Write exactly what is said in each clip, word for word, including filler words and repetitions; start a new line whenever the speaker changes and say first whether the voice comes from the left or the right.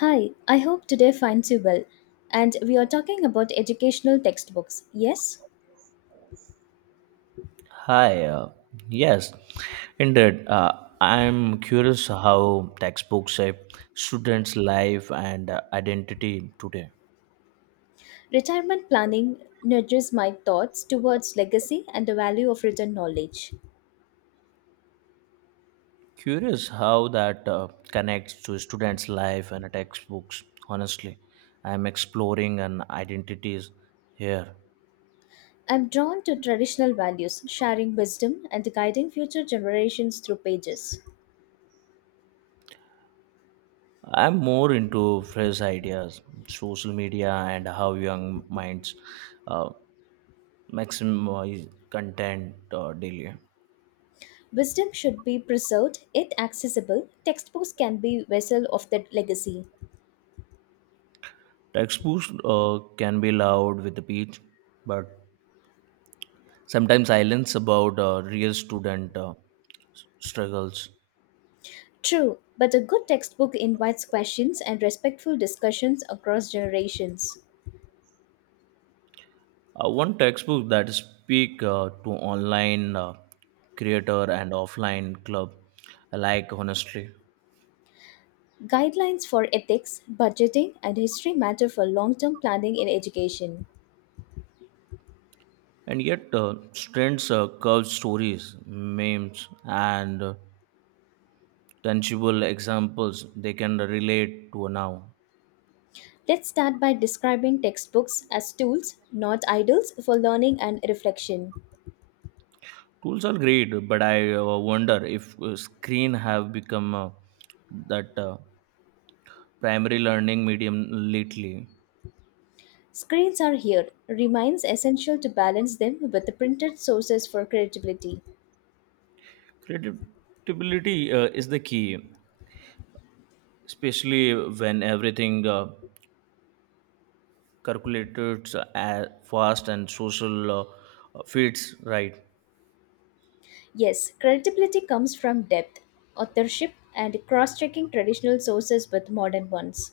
left: Hi, I hope today finds you well. And we are talking about educational textbooks, yes?
right: Hi, uh, yes, indeed. Uh, I'm curious how textbooks shape students' life and uh, identity today.
left: Retirement planning nudges my thoughts towards legacy and the value of written knowledge.
right: Curious how that uh, connects to students' life and textbooks. Honestly, I'm exploring an identities here.
left: I'm drawn to traditional values, sharing wisdom and guiding future generations through pages.
right: I'm more into fresh ideas, social media, and how young minds uh, maximize content uh, daily.
left: Wisdom should be preserved, yet accessible. Textbooks can be vessel of that legacy.
right: Textbooks uh, can be loud with a pitch, but sometimes silence about uh, real student uh, s- struggles.
left: True, but a good textbook invites questions and respectful discussions across generations.
right: Uh, one textbook that speak uh, to online uh, creator and offline club alike honestly,
left: Guidelines for ethics, budgeting, and history matter for long term planning in education.
right: and yet uh, strands uh, curved stories, memes, and uh, tangible examples they can relate to now.
left: Let's start by describing textbooks as tools, not idols, for learning and reflection.
right: Tools are great, but I uh, wonder if uh, screen have become uh, that. Uh, primary learning medium lately.
left: Screens are here, remains essential to balance them with the printed sources for credibility.
right: Credibility uh, is the key, especially when everything uh, calculated uh, fast and social uh, fits right.
left: Yes, credibility comes from depth, authorship, and cross checking traditional sources with modern ones.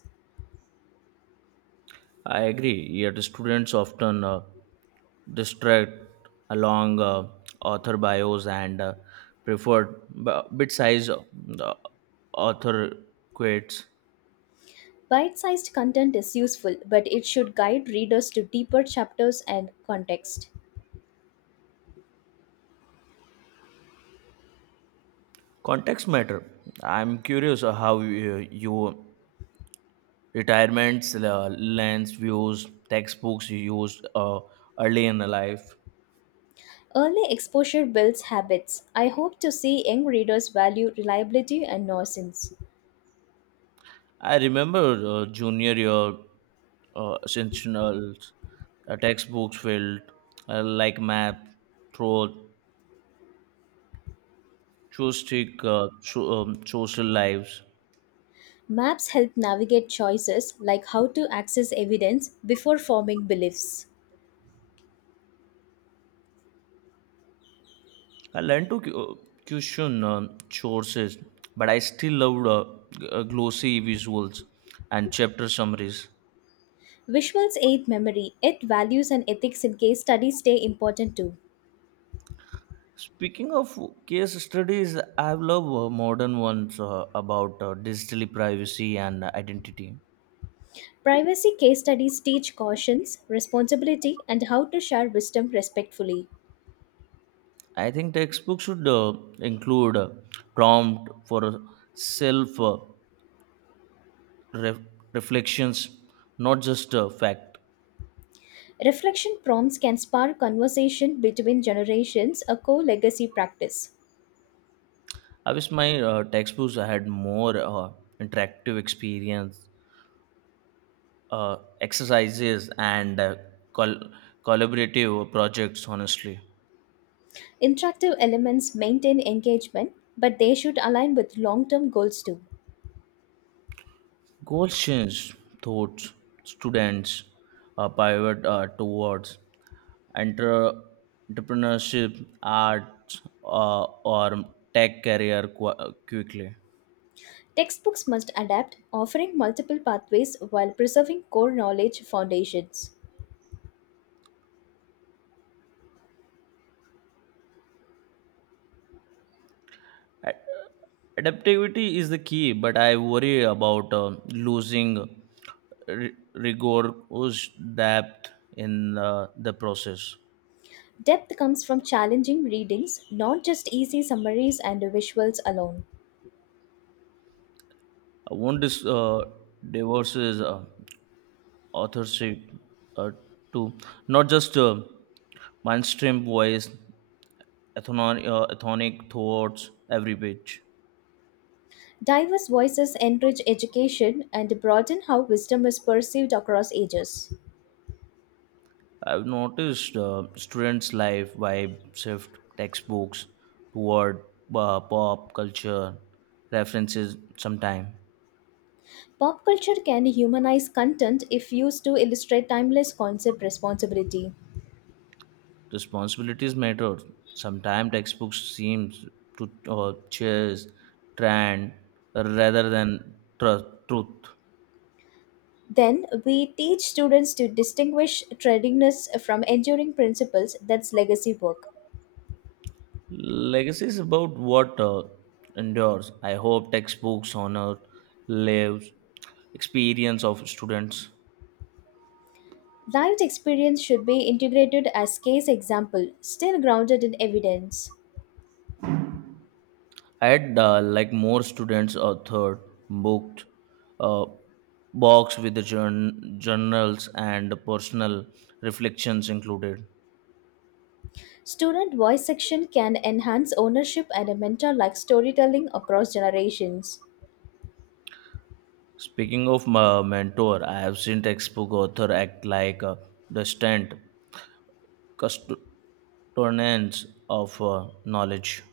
right: I agree. Yet students often uh, distract along uh, author bios and uh, preferred b- bit size uh, author quotes.
left: Bite sized content is useful, but it should guide readers to deeper chapters and context.
right: Context matter. I'm curious uh, how you, you retirements, uh, lands, views, textbooks you used uh, early in the life.
left: Early exposure builds habits. I hope to see young readers value reliability and nuisance.
right: I remember uh, junior year uh, essential uh, textbooks filled uh, like math, throat, joystick, uh, so, um, social lives.
left: Maps help navigate choices like how to access evidence before forming beliefs.
right: I learned to cu- uh, question um, sources, but I still loved uh, g- uh, glossy visuals and chapter summaries.
left: Visuals aid memory, yet values and ethics in case studies stay important too.
right: Speaking of case studies, I've loved uh, modern ones uh, about uh, digital privacy and uh, identity.
left: Privacy case studies teach cautions, responsibility, and how to share wisdom respectfully.
right: I think textbooks should uh, include a prompt for uh, self uh, ref- reflections, not just uh, fact.
left: Reflection prompts can spark conversation between generations, a core legacy practice.
right: I wish my uh, textbooks had more uh, interactive experience, uh, exercises, and uh, col- collaborative projects. Honestly.
left: Interactive elements maintain engagement, but they should align with long term goals too.
right: Questions thoughts. Students a pivot uh, towards entre- entrepreneurship, arts, uh, or tech career qu- quickly.
left: Textbooks must adapt, offering multiple pathways while preserving core knowledge foundations.
right: Ad- Adaptivity is the key, but I worry about uh, losing r- rigorous depth in uh, the process.
left: Depth comes from challenging readings, not just easy summaries and visuals alone.
right: I want this uh, divorces. Uh, authorship uh, to not just uh, mainstream voice, ethno- uh, ethnic thoughts, every page.
left: Diverse voices enrich education and broaden how wisdom is perceived across ages.
right: I've noticed uh, students' life vibe shift textbooks toward uh, pop culture references sometimes.
left: Pop culture can humanize content if used to illustrate timeless concept responsibility.
right: Responsibilities matter. Sometimes textbooks seems to uh, chase trend rather than tru- truth.
left: Then we teach students to distinguish tradingness from enduring principles that's legacy work.
right: Legacy is about what uh, endures. I hope textbooks honor lives experience of students.
left: Lived experience should be integrated as case example, still grounded in evidence.
right: I had uh, like more students a third booked uh, box with the journ- journals and personal reflections included.
left: Student voice section can enhance ownership and a mentor like storytelling across generations.
right: Speaking of my mentor, I have seen textbook author act like a distant custodians of uh, knowledge.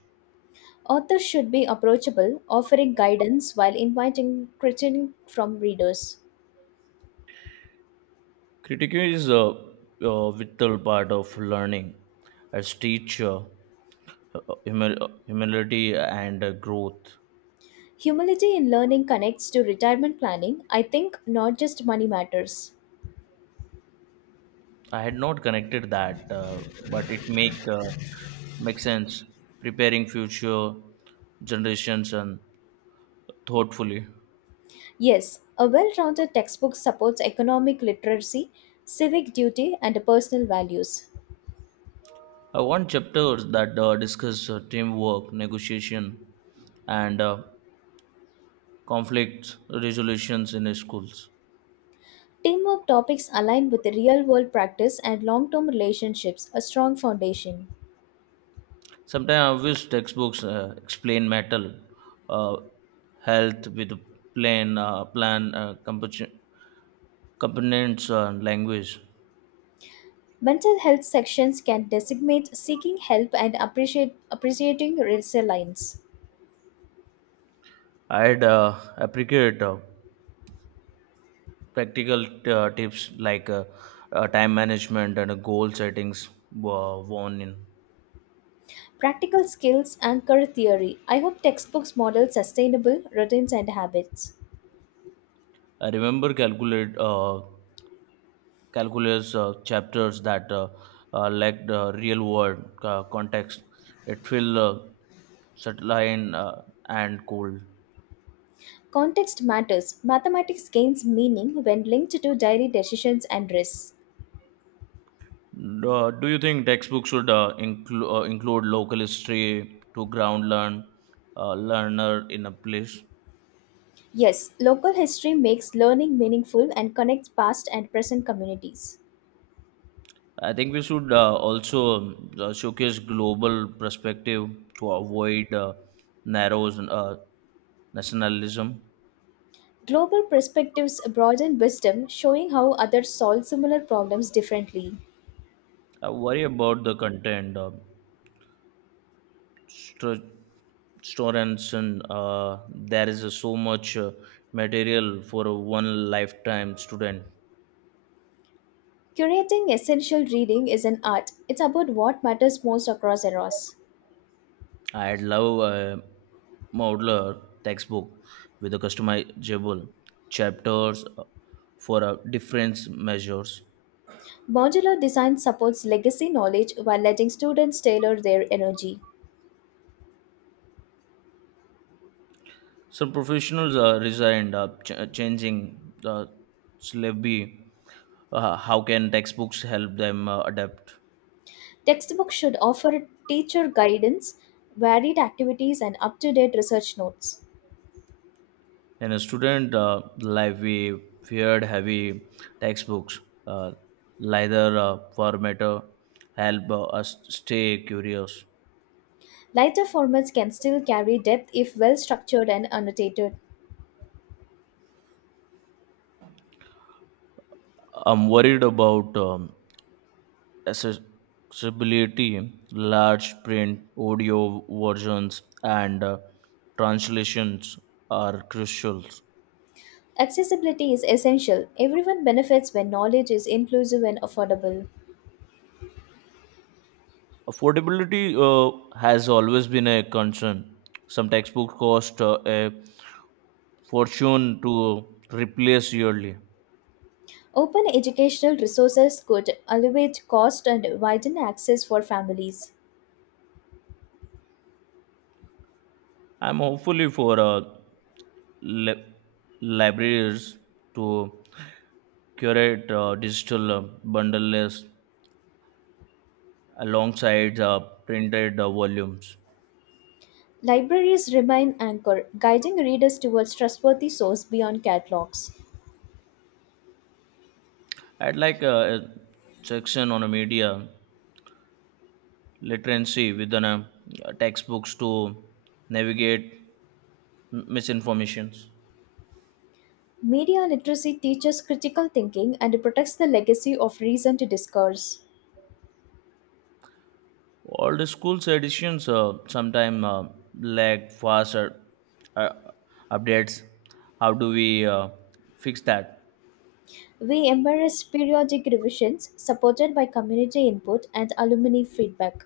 left: Authors should be approachable, offering guidance while inviting critique from readers.
right: Critiquing is a, a vital part of learning as teacher, uh, humil- humility and uh, growth.
left: Humility in learning connects to retirement planning, I think, not just money matters.
right: I had not connected that, uh, but it make uh, make sense. Preparing future generations and thoughtfully.
left: Yes, a well rounded textbook supports economic literacy, civic duty, and personal values.
right: I want chapters that uh, discuss uh, teamwork, negotiation, and uh, conflict resolutions in schools.
left: Teamwork topics align with real world practice and long term relationships, a strong foundation.
right: Sometimes I wish textbooks uh, explain metal uh, health with plain uh, plan uh, composi- components uh, and language.
left: Mental health sections can designate seeking help and appreciate, appreciating resilience.
right: I'd uh, appreciate uh, practical uh, tips like uh, uh, time management and uh, goal settings were worn in.
left: Practical skills anchor theory. I hope textbooks model sustainable routines and habits.
right: I remember calculate uh, calculus uh, chapters that uh, uh, lacked uh, real world uh, context. It felt uh, subtle and, uh, and cold.
left: Context matters. Mathematics gains meaning when linked to daily decisions and risks.
right: Uh, do you think textbooks should uh, inclu- uh, include local history to ground learn uh, learner in a place?
left: Yes, local history makes learning meaningful and connects past and present communities.
right: I think we should uh, also um, uh, showcase global perspective to avoid uh, narrow uh, nationalism.
left: Global perspectives broaden wisdom, showing how others solve similar problems differently.
right: I worry about the content. Uh, stru- Students and uh, there is uh, so much uh, material for a one lifetime student.
left: Curating essential reading is an art, it's about what matters most across eras.
right: I'd love a modular textbook with a customizable chapters uh, for uh, different measures.
left: Modular design supports legacy knowledge while letting students tailor their energy.
right: Some professionals uh, resigned uh, ch- uh, changing the syllabi. Uh, how can textbooks help them uh, adapt?
left: Textbooks should offer teacher guidance, varied activities, and up to date research notes.
right: In a student uh, life, we feared heavy textbooks. Uh, Lighter uh, format uh, help uh, us stay curious.
left: Lighter formats can still carry depth if well structured and annotated.
right: I'm worried about um, accessibility, large print, audio versions, and uh, translations are crucial.
left: Accessibility is essential. Everyone benefits when knowledge is inclusive and affordable.
right: Affordability uh, has always been a concern. Some textbooks cost uh, a fortune to replace yearly.
left: Open educational resources could alleviate cost and widen access for families.
right: I'm hopefully for uh, li- libraries to curate uh, digital uh, bundles alongside uh, printed uh, volumes.
left: Libraries remain anchor, guiding readers towards trustworthy source beyond catalogs.
right: I'd like a, a section on a media literacy within a, uh, textbooks to navigate m- misinformations.
left: Media literacy teaches critical thinking and protects the legacy of recent discourse.
right: All the schools' editions uh, sometimes uh, lack faster uh, uh, updates. How do we uh, fix that?
left: We embrace periodic revisions supported by community input and alumni feedback.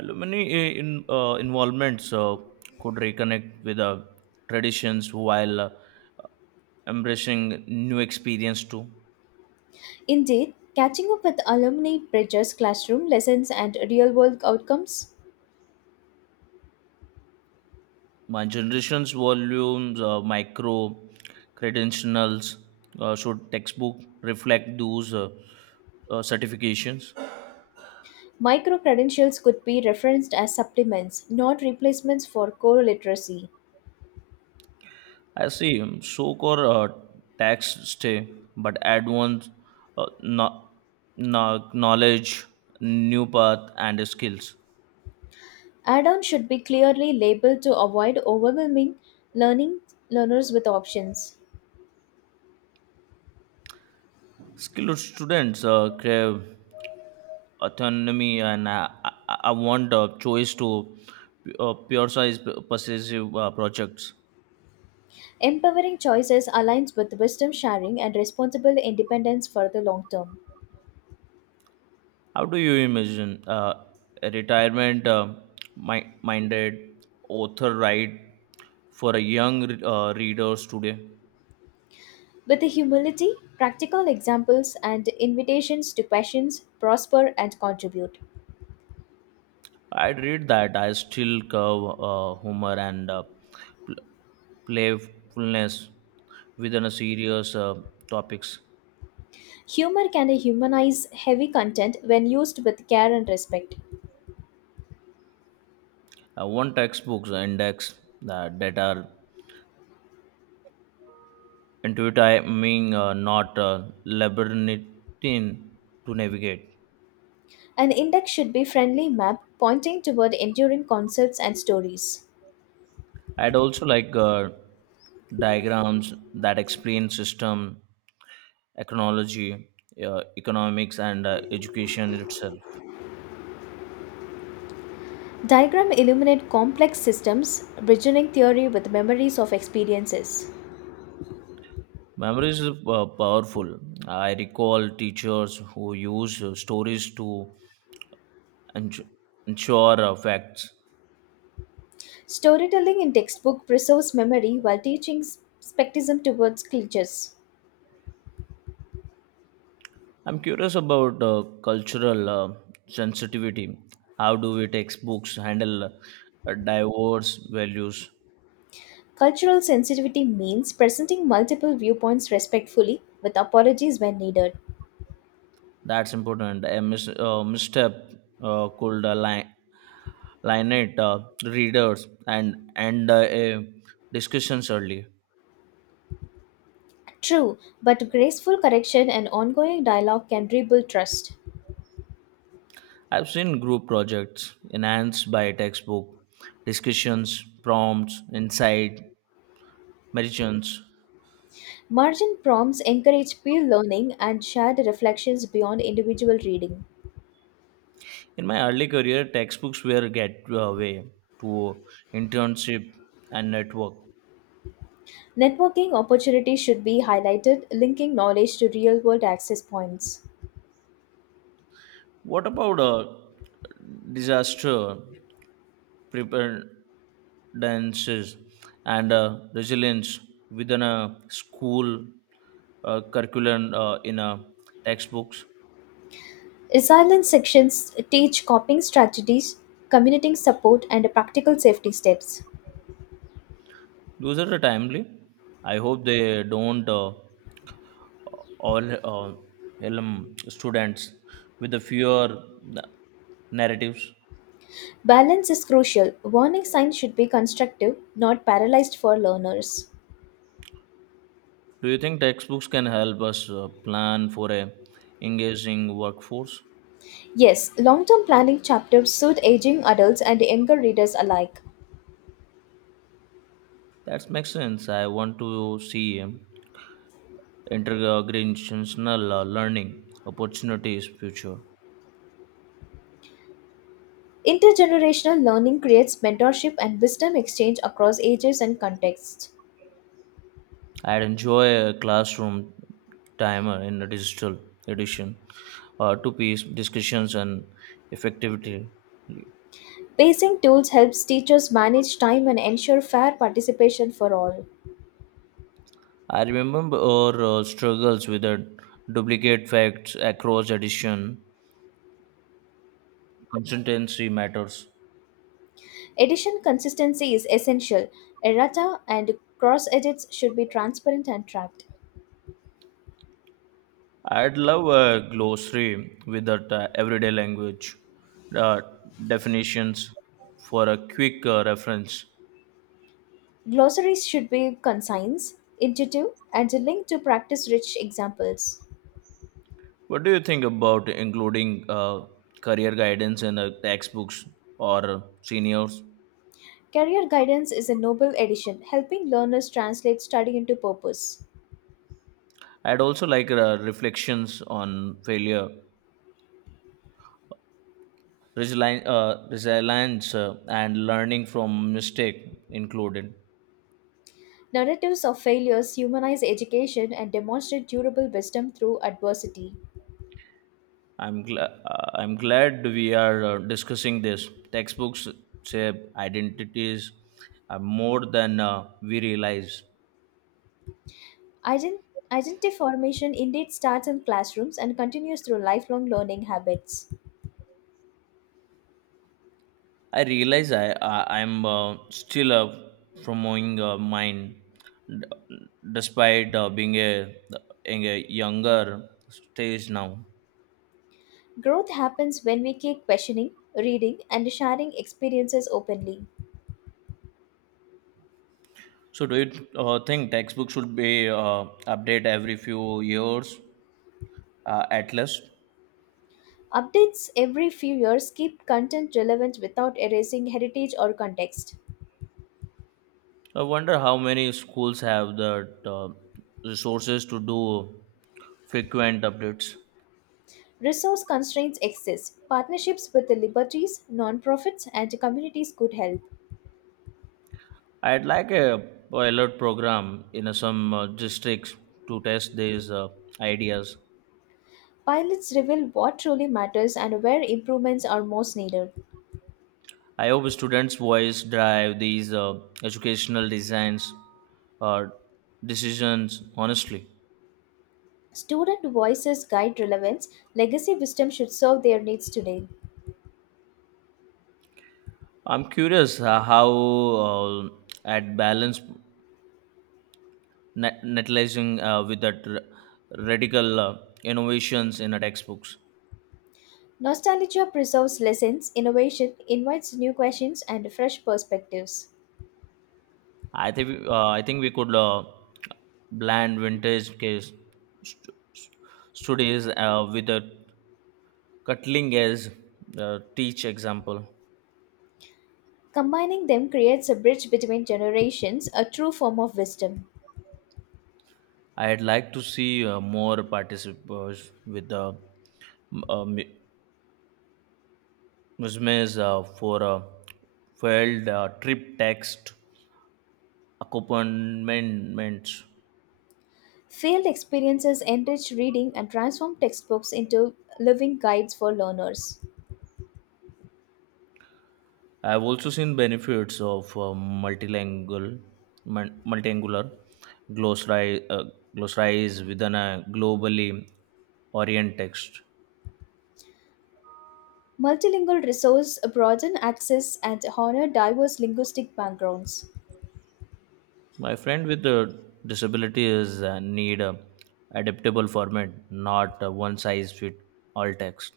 right: Alumni i- in, uh, involvements uh, could reconnect with uh, traditions while uh, embracing new experience too.
left: Indeed, catching up with alumni bridges classroom lessons and real world outcomes.
right: My generation's volumes uh, micro credentials uh, should textbook reflect those uh, uh, certifications.
left: Micro credentials could be referenced as supplements, not replacements for core literacy.
right: I see um, so core uh, tax stay but advanced uh, no- no- knowledge new path and skills.
left: Add ons should be clearly labeled to avoid overwhelming learning learners with options.
right: Skilled students uh, crave autonomy and uh, I, I I want uh, choice to uh, pure size possessive uh, projects.
left: Empowering choices aligns with wisdom sharing and responsible independence for the long term.
right: How do you imagine uh, a retirement uh, mi- minded author write for a young uh, readers today?
left: With the humility, practical examples, and invitations to questions, prosper and contribute.
right: I'd read that I still curve uh, humor and uh, pl- playfulness within a serious uh, topics.
left: Humor can humanize heavy content when used with care and respect.
right: Uh, one textbook's index uh, that are intuitive, I mean, uh, not uh, labyrinthine to navigate.
left: An index should be friendly map pointing toward enduring concepts and stories.
right: I'd also like uh, diagrams that explain system, ecology, uh, economics, and uh, education itself.
left: Diagram illuminate complex systems, bridging theory with memories of experiences.
right: Memories is uh, powerful. I recall teachers who use uh, stories to ens- ensure uh, facts.
left: Storytelling in textbook preserves memory while teaching spectism towards cliches.
right: I'm curious about uh, cultural uh, sensitivity. How do we textbooks handle uh, diverse values?
left: Cultural sensitivity means presenting multiple viewpoints respectfully with apologies when needed.
right: That's important. A mis- uh, misstep uh, could align Lynette uh, readers and and uh, a discussions early.
left: True, but graceful correction and ongoing dialogue can rebuild trust.
right: I've seen group projects enhanced by textbook discussions, prompts, insight, margins.
left: Margin prompts encourage peer learning and shared reflections beyond individual reading.
right: In my early career, textbooks were a gateway to internship and network.
left: Networking opportunities should be highlighted, linking knowledge to real world access points.
right: What about a disaster prepare? Dances and uh, resilience within a school uh, curriculum uh, in uh, textbooks.
left: Resilience sections teach coping strategies, community support, and practical safety steps.
right: Those are the timely. I hope they don't uh, all uh, helm students with the fewer na- narratives.
left: Balance is crucial. Warning signs should be constructive, not paralyzed for learners.
right: Do you think textbooks can help us uh, plan for a engaging workforce?
left: Yes, long term planning chapters suit aging adults and younger readers alike.
right: That makes sense. I want to see um, intergenerational uh, learning opportunities future.
left: Intergenerational learning creates mentorship and wisdom exchange across ages and contexts.
right: I'd enjoy a classroom timer in a digital edition uh, two piece discussions and effectivity.
left: Pacing tools helps teachers manage time and ensure fair participation for all.
right: I remember our uh, struggles with the duplicate facts across edition. Consistency matters.
left: Edition consistency is essential. Errata and cross edits should be transparent and tracked.
right: I'd love a glossary with that uh, everyday language uh, definitions for a quick uh, reference.
left: Glossaries should be concise, intuitive, and linked to practice rich examples.
right: What do you think about including uh, career guidance in the textbooks or seniors?
left: Career guidance is a noble addition, helping learners translate study into purpose.
right: I'd also like uh, reflections on failure, resilience, uh, resilience uh, and learning from mistake included.
left: Narratives of failures humanize education and demonstrate durable wisdom through adversity.
right: I'm gl- uh, I'm glad we are uh, discussing this. Textbooks shape identities uh, more than uh, we realize.
left: Ident- Identity formation indeed starts in classrooms and continues through lifelong learning habits.
right: I realize I, I I'm uh, still uh, promoting uh, mine, d- despite uh, being a, in a younger stage now.
left: Growth happens when we keep questioning, reading, and sharing experiences openly.
right: So, do you uh, think textbooks should be uh, updated every few years uh, at least?
left: Updates every few years keep content relevant without erasing heritage or context.
right: I wonder how many schools have the uh, resources to do frequent updates.
left: Resource constraints exist. Partnerships with the liberties, nonprofits, and communities could help.
right: I'd like a pilot program in uh, some uh, districts to test these uh, ideas.
left: Pilots reveal what truly matters and where improvements are most needed.
right: I hope students' voice drive these uh, educational designs or decisions. Honestly,
left: Student voices guide relevance. Legacy wisdom should serve their needs today.
right: I'm curious uh, how uh, at balance net- netalizing uh, with that r- radical uh, innovations in the textbooks.
left: Nostalgia preserves lessons, innovation invites new questions and fresh perspectives.
right: I think uh, I think we could uh, blend vintage case st- studies uh, with a cutting edge uh, teach example.
left: Combining them creates a bridge between generations, a true form of wisdom.
right: I'd like to see uh, more participants with the uh, Muslims uh, for a failed uh, trip text accompaniments.
left: Field experiences enrich reading and transform textbooks into living guides for learners.
right: I've also seen benefits of uh, multilingual, mul- multiangular glossary, uh, glossaries within a globally orient text.
left: Multilingual resources broaden access and honor diverse linguistic backgrounds.
right: My friend with the disabilities uh, need a adaptable format, not a one size fit all text.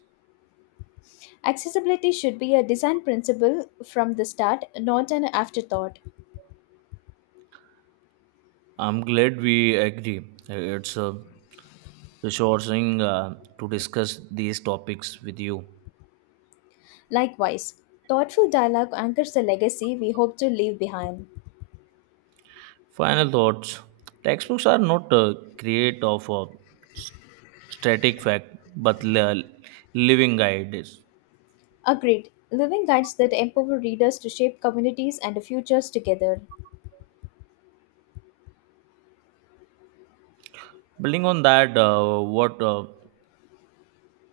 left: Accessibility should be a design principle from the start, not an afterthought.
right: I'm glad we agree. It's uh, resourcing uh, to discuss these topics with you.
left: Likewise, thoughtful dialogue anchors the legacy we hope to leave behind.
right: Final thoughts. Textbooks are not uh, create of a s- static fact but li- living guides.
left: Agreed, living guides that empower readers to shape communities and futures together.
right: Building on that, uh, what uh,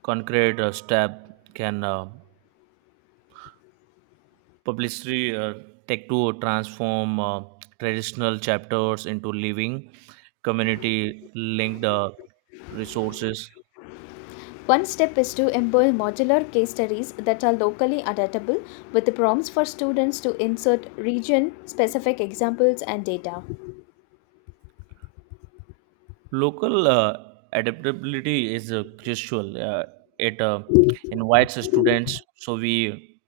right: concrete uh, step can uh, publicity uh, take to transform uh, traditional chapters into living community linked uh, resources?
left: One step is to employ modular case studies that are locally adaptable with prompts for students to insert region specific examples and data.
right: Local uh, adaptability is uh, crucial. Uh, it uh, invites the students so we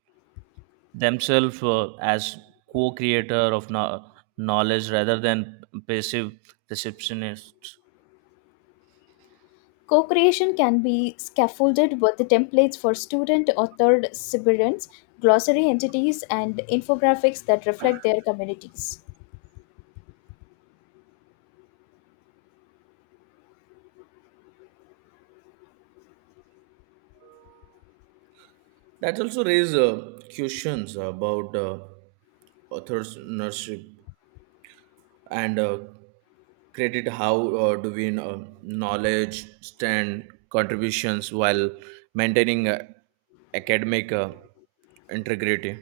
right: themselves uh, as co-creator of no- knowledge rather than passive receptionists.
left: Co creation can be scaffolded with templates for student authored submissions, glossary entities, and infographics that reflect their communities.
right: That also raises uh, questions about uh, authorship and uh, credit. How uh, do we uh, knowledge stand contributions while maintaining uh, academic uh, integrity?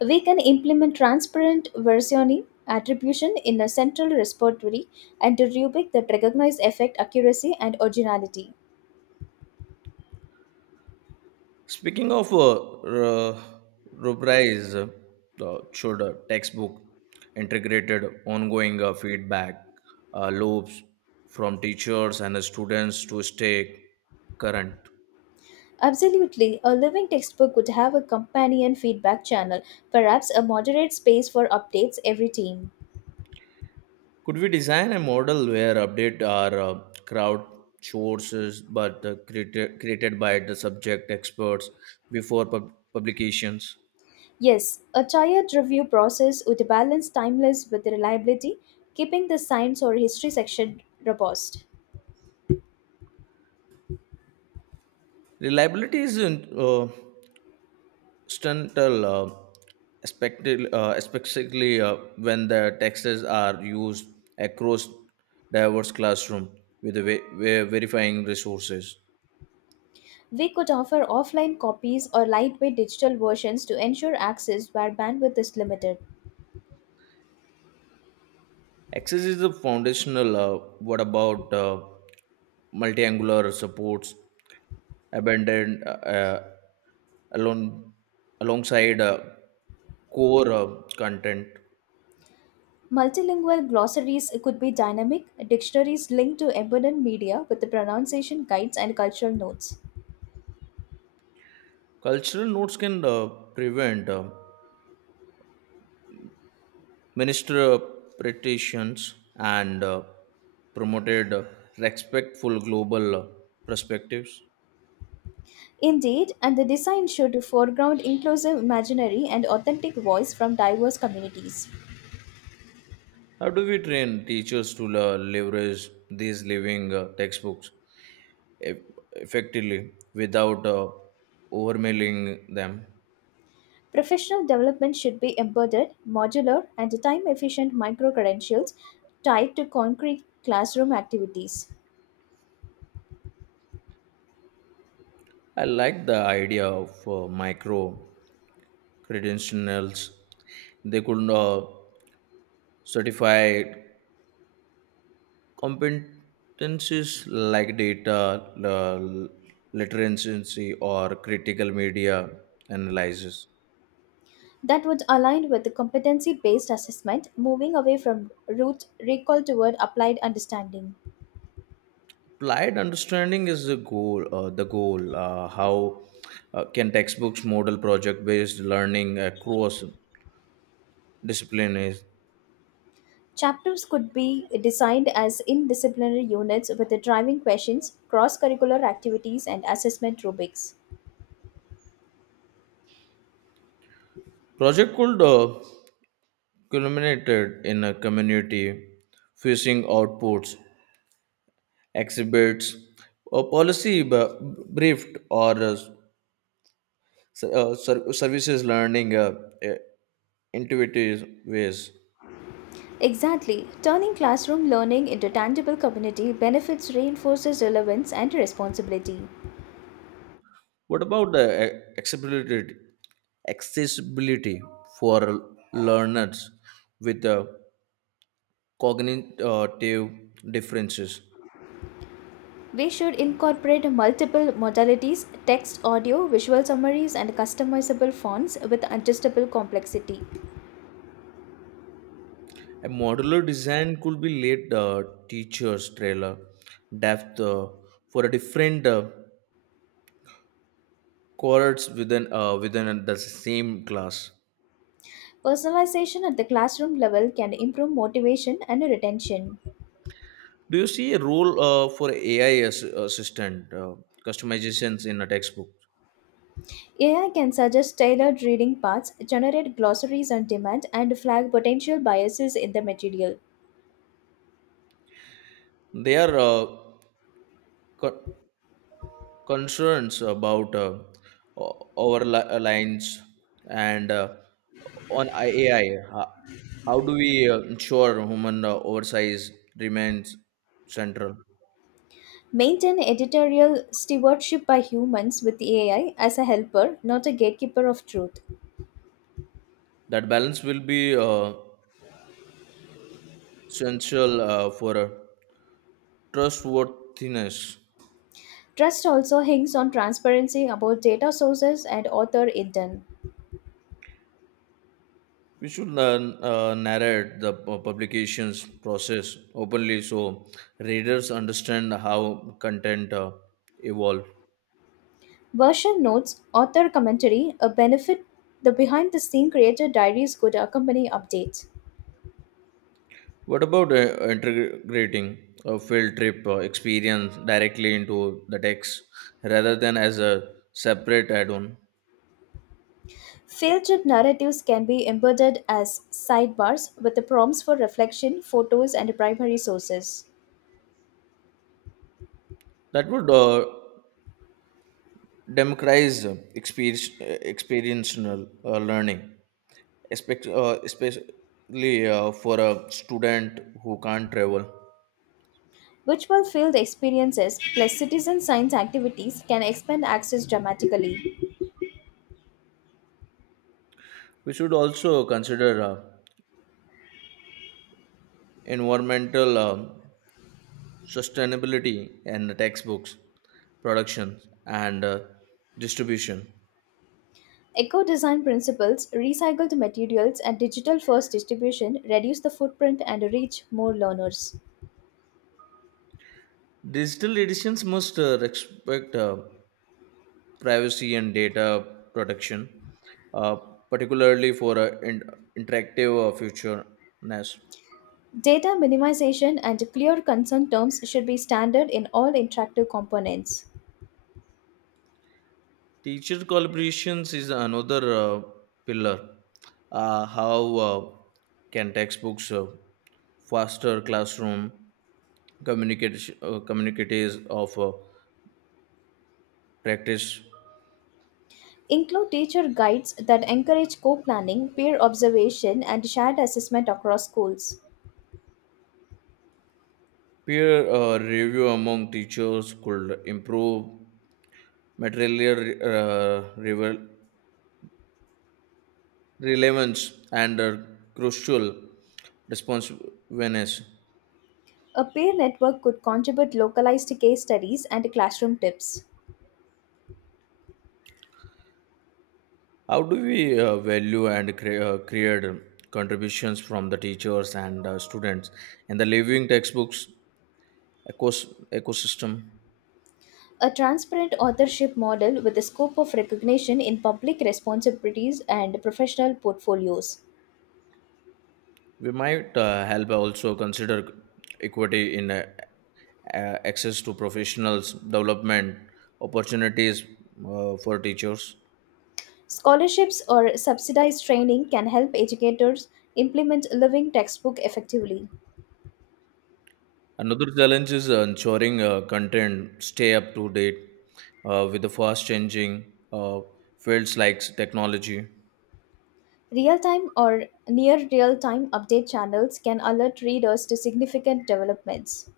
left: We can implement transparent versioning attribution in a central repository and a rubric that recognize effect accuracy and originality.
right: Speaking of uh, r- rubrics, uh, uh, should uh, textbook integrated ongoing uh, feedback uh, loops from teachers and the students to stay current?
left: Absolutely, a living textbook would have a companion feedback channel, perhaps a moderate space for updates every team.
right: Could we design a model where update are uh, crowd sources but uh, created, created by the subject experts before pub- publications?
left: Yes, a tiered review process would balance timeless with reliability, keeping the science or history section robust.
right: Reliability is in, uh, Stuntal, uh, expected, uh, especially uh, when the texts are used across diverse classroom with ve- ve- verifying resources.
left: We could offer offline copies or lightweight digital versions to ensure access where bandwidth is limited.
right: Access is the foundational. Uh, what about uh, multi-angular supports, abandoned uh, uh, alone alongside uh, core uh, content?
left: Multilingual glossaries could be dynamic, dictionaries linked to embedded media with the pronunciation guides and cultural notes.
right: Cultural notes can uh, prevent. Uh, minister petitions and uh, promoted uh, respectful global uh, perspectives.
left: Indeed, and the design should foreground inclusive imaginary and authentic voice from diverse communities.
right: How do we train teachers to uh, leverage these living uh, textbooks eff- effectively without uh, overmailing them?
left: Professional development should be embedded, modular, and time efficient micro credentials tied to concrete classroom activities.
right: I like the idea of uh, micro credentials. They could uh, certify competencies like data l- literacy or critical media analysis
left: That would align with the competency based assessment, moving away from rote recall toward applied understanding.
right: applied understanding is the goal uh, the goal uh, how uh, can textbooks model project based learning across disciplines
left: Chapters could be designed as indisciplinary units with the driving questions, cross curricular activities, and assessment rubrics.
right: project could uh, culminated in a community facing outputs exhibits a policy b- briefed or uh, s- uh, ser- services learning uh, intuitive ways.
left: Exactly. Turning classroom learning into tangible community benefits reinforces relevance and responsibility.
right: What about the a- accessibility accessibility for learners with uh, cognitive differences?
left: We should incorporate multiple modalities text, audio, visual summaries, and customizable fonts with adjustable complexity.
right: A modular design could be laid uh, teachers trailer depth uh, for a different uh, cohorts within uh, within the same class.
left: Personalization at the classroom level can improve motivation and retention.
right: Do you see a role uh, for A I as- uh, assistant uh, customizations in a textbook?
left: A I can suggest tailored reading paths, generate glossaries on demand, and flag potential biases in the material.
right: They are uh, co- concerns about uh, o- our li- lines and uh, on A I. How, how do we uh, ensure human uh, oversight remains central?
left: Maintain editorial stewardship by humans with A I as a helper, not a gatekeeper of truth.
right: That balance will be uh, essential uh, for uh, trustworthiness.
left: Trust also hinges on transparency about data sources and author intent.
right: We should uh, uh, narrate the pu- publication's process openly so readers understand how content uh, evolve.
left: Version notes, author commentary, a benefit the behind the scene creator diaries could accompany updates.
right: What about uh, integrating a field trip uh, experience directly into the text rather than as a separate add-on?
left: Field trip narratives can be embedded as sidebars with the prompts for reflection, photos, and primary sources.
right: That would uh, democratize uh, experience, uh, experiential uh, learning, espec- uh, especially uh, for a student who can't travel.
left: Virtual field experiences plus citizen science activities can expand access dramatically.
right: We should also consider uh, environmental um sustainability in the textbooks, productions, and uh, distribution.
left: Eco design principles, recycled materials, and digital first distribution reduce the footprint and reach more learners.
right: Digital editions must uh, respect uh, privacy and data protection, uh, particularly for uh, in- interactive uh, futureness.
left: Data minimization and clear concern terms should be standard in all interactive components.
right: Teacher collaborations is another uh, pillar. Uh, how uh, can textbooks uh, foster classroom communication uh, communicatives of uh, practice?
left: Include teacher guides that encourage co planning, peer observation, and shared assessment across schools.
right: Peer uh, review among teachers could improve material uh, revel- relevance and uh, crucial responsiveness.
left: A peer network could contribute localized case studies and classroom tips.
right: How do we uh, value and cre- uh, create contributions from the teachers and uh, students in the living textbooks ecos- ecosystem?
left: A transparent authorship model with a scope of recognition in public responsibilities and professional portfolios.
right: We might uh, help also consider equity in uh, uh, access to professionals, development opportunities uh, for teachers.
left: Scholarships or subsidized training can help educators implement living textbook effectively.
right: Another challenge is ensuring uh, content stay up to date uh, with the fast changing uh, fields like technology.
left: Real time or near real time update channels can alert readers to significant developments.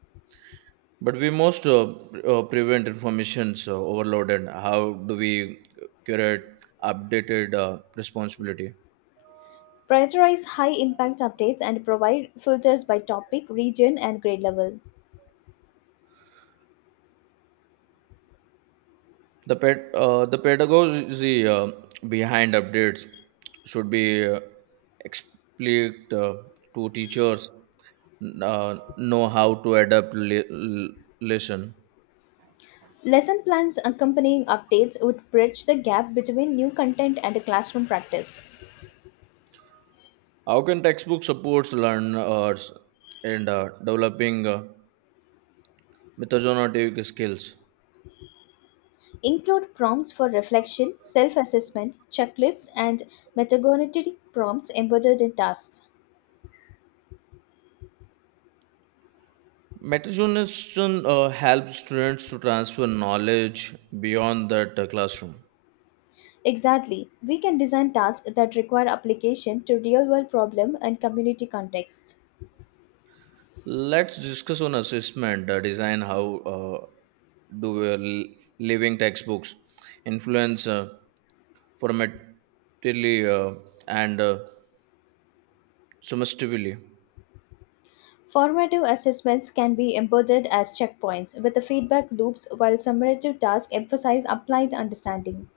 right: But we must uh, pre- uh, prevent information's uh, overloaded. How do we curate updated uh, responsibility?
left: Prioritize high impact updates and provide filters by topic, region, and grade level.
right: The ped- uh, the pedagogy uh, behind updates should be uh, explicit uh, to teachers uh, know how to adapt le- l- lesson.
left: Lesson plans accompanying updates would bridge the gap between new content and classroom practice.
right: How can textbook supports learners in uh, developing uh, metagenic skills?
left: Include prompts for reflection, self assessment, checklists, and metacognitive prompts embedded in tasks.
right: Metacognition uh, helps students to transfer knowledge beyond that uh, classroom.
left: Exactly. We can design tasks that require application to real world problem and community context.
right: Let's discuss on assessment uh, design. How uh, do uh, l- living textbooks influence uh, formatively uh, and uh, summatively?
left: Formative assessments can be embedded as checkpoints with the feedback loops, while summative tasks emphasize applied understanding.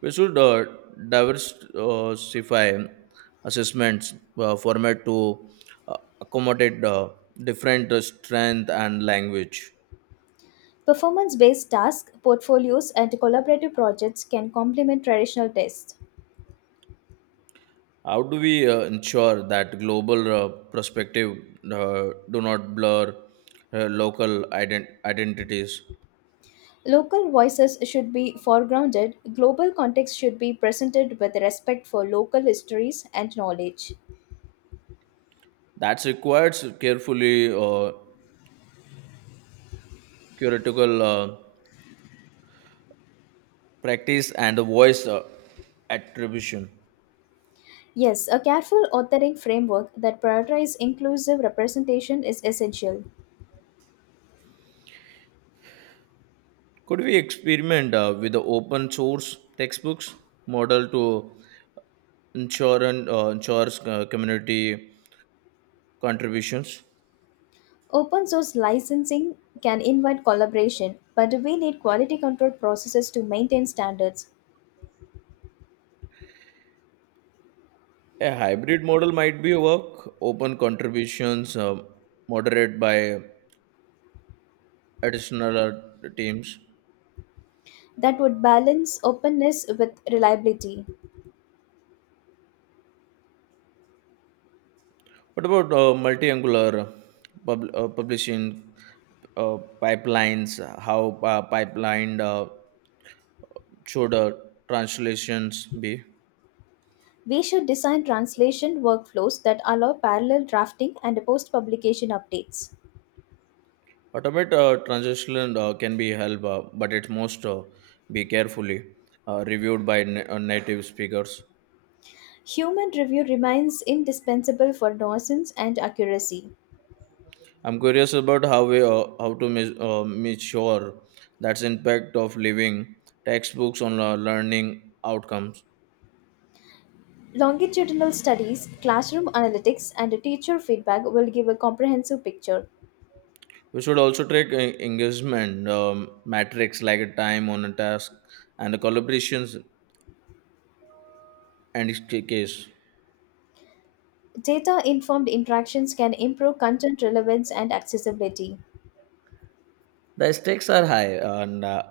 right: We should uh, diversify assessments uh, format to uh, accommodate uh, different uh, strength and language.
left: Performance based tasks, portfolios, and collaborative projects can complement traditional tests.
right: How do we uh, ensure that global uh, perspective uh, do not blur uh, local ident- identities?
left: Local voices should be foregrounded, global context should be presented with respect for local histories and knowledge.
right: That requires carefully uh, curatorial uh, practice and voice uh, attribution.
left: Yes, a careful authoring framework that prioritizes inclusive representation is essential.
right: Could we experiment uh, with the open source textbooks model to insurance, uh, ensures uh, community contributions.
left: Open source licensing can invite collaboration, but we need quality control processes to maintain standards
right: A hybrid model might be work open contributions uh, moderated by additional uh, teams.
left: that would balance openness with reliability.
right: What about uh, multi-angular pub- uh, publishing uh, pipelines? How uh, pipeline uh, should uh, translations be?
left: We should design translation workflows that allow parallel drafting and post publication updates.
right: Automate uh, translation uh, can be help, uh, but it must uh, be carefully uh, reviewed by na- uh, native speakers.
left: Human review remains indispensable for nuisance and accuracy.
right: I'm curious about how we uh, how to mis- uh, make sure that's impact of living textbooks on uh, learning outcomes.
left: Longitudinal studies, classroom analytics, and teacher feedback will give a comprehensive picture.
right: We should also track uh, engagement um, metrics like a time on a task and the collaborations and its ca- case.
left: Data informed interactions can improve content relevance and accessibility.
right: The stakes are high, and uh,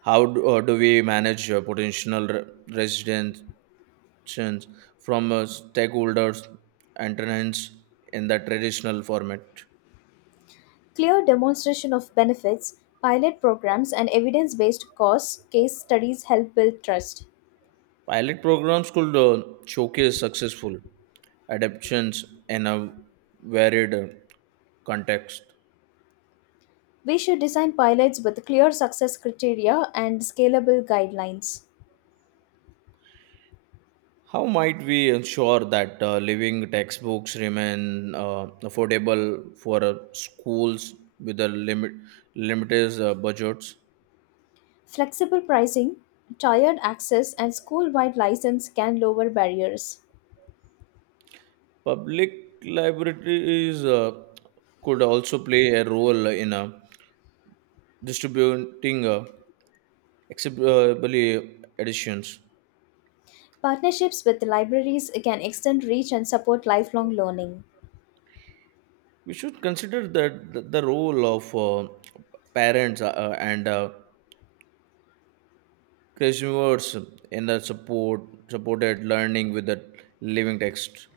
right: how do, uh, do we manage uh, potential re- residents from uh, stakeholders and tenants in the traditional format?
left: Clear demonstration of benefits, pilot programs, and evidence based cost case studies help build trust.
right: Pilot programs could uh, showcase successful adaptations in a varied uh, context.
left: We should design pilots with clear success criteria and scalable guidelines.
right: How might we ensure that uh, living textbooks remain uh, affordable for uh, schools with a limit limited uh, budgets?
left: Flexible pricing, tiered access, and school wide license can lower barriers.
right: Public libraries uh, could also play a role in uh, distributing uh, acceptable editions.
left: Partnerships with libraries can extend reach and support lifelong learning.
right: We should consider that the, the role of uh, parents uh, uh, and uh, consumers in the support supported learning with the living text.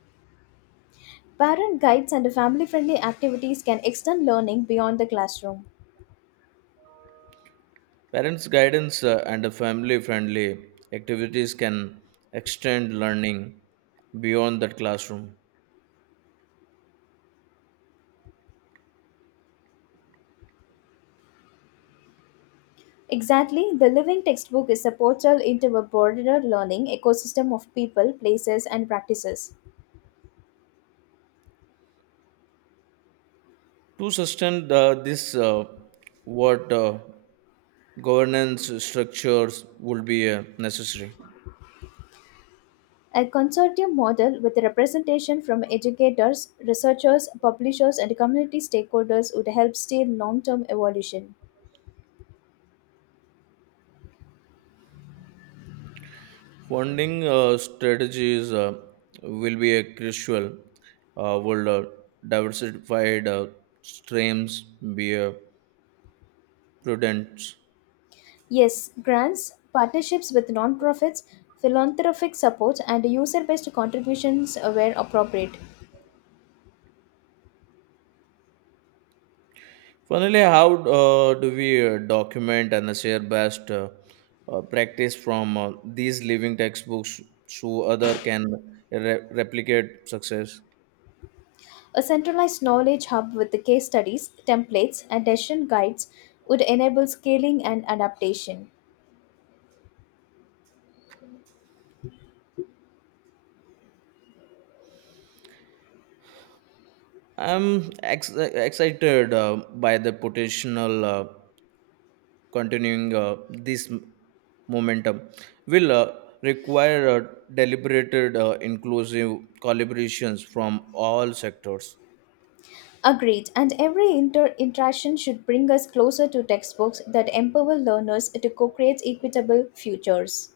left: Parent guides and family friendly activities can extend learning beyond the classroom.
right: Parents guidance uh, and the family friendly activities can extend learning beyond the classroom
left: Exactly, the living textbook is a portal into a broader learning ecosystem of people, places, and practices.
right: to sustain the, this uh, what uh, governance structures would be uh, necessary.
left: A consortium model with representation from educators, researchers, publishers, and community stakeholders would help steer long term evolution.
right: Funding uh, strategies uh, will be a crucial. Uh, will uh, diversified uh, streams be uh, prudent?
left: Yes, grants, partnerships with non-profits, philanthropic support, and user-based contributions were appropriate.
right: Finally, how uh, do we uh, document and share best uh, uh, practice from uh, these living textbooks so other can re- replicate success?
left: A centralized knowledge hub with the case studies, templates, and decision guides would enable scaling and adaptation.
right: I'm ex- excited uh, by the potential. Uh, continuing uh, this m- momentum will uh, require uh, deliberated uh, inclusive collaborations from all sectors.
left: Agreed, and every inter- interaction should bring us closer to textbooks that empower learners to co create equitable futures.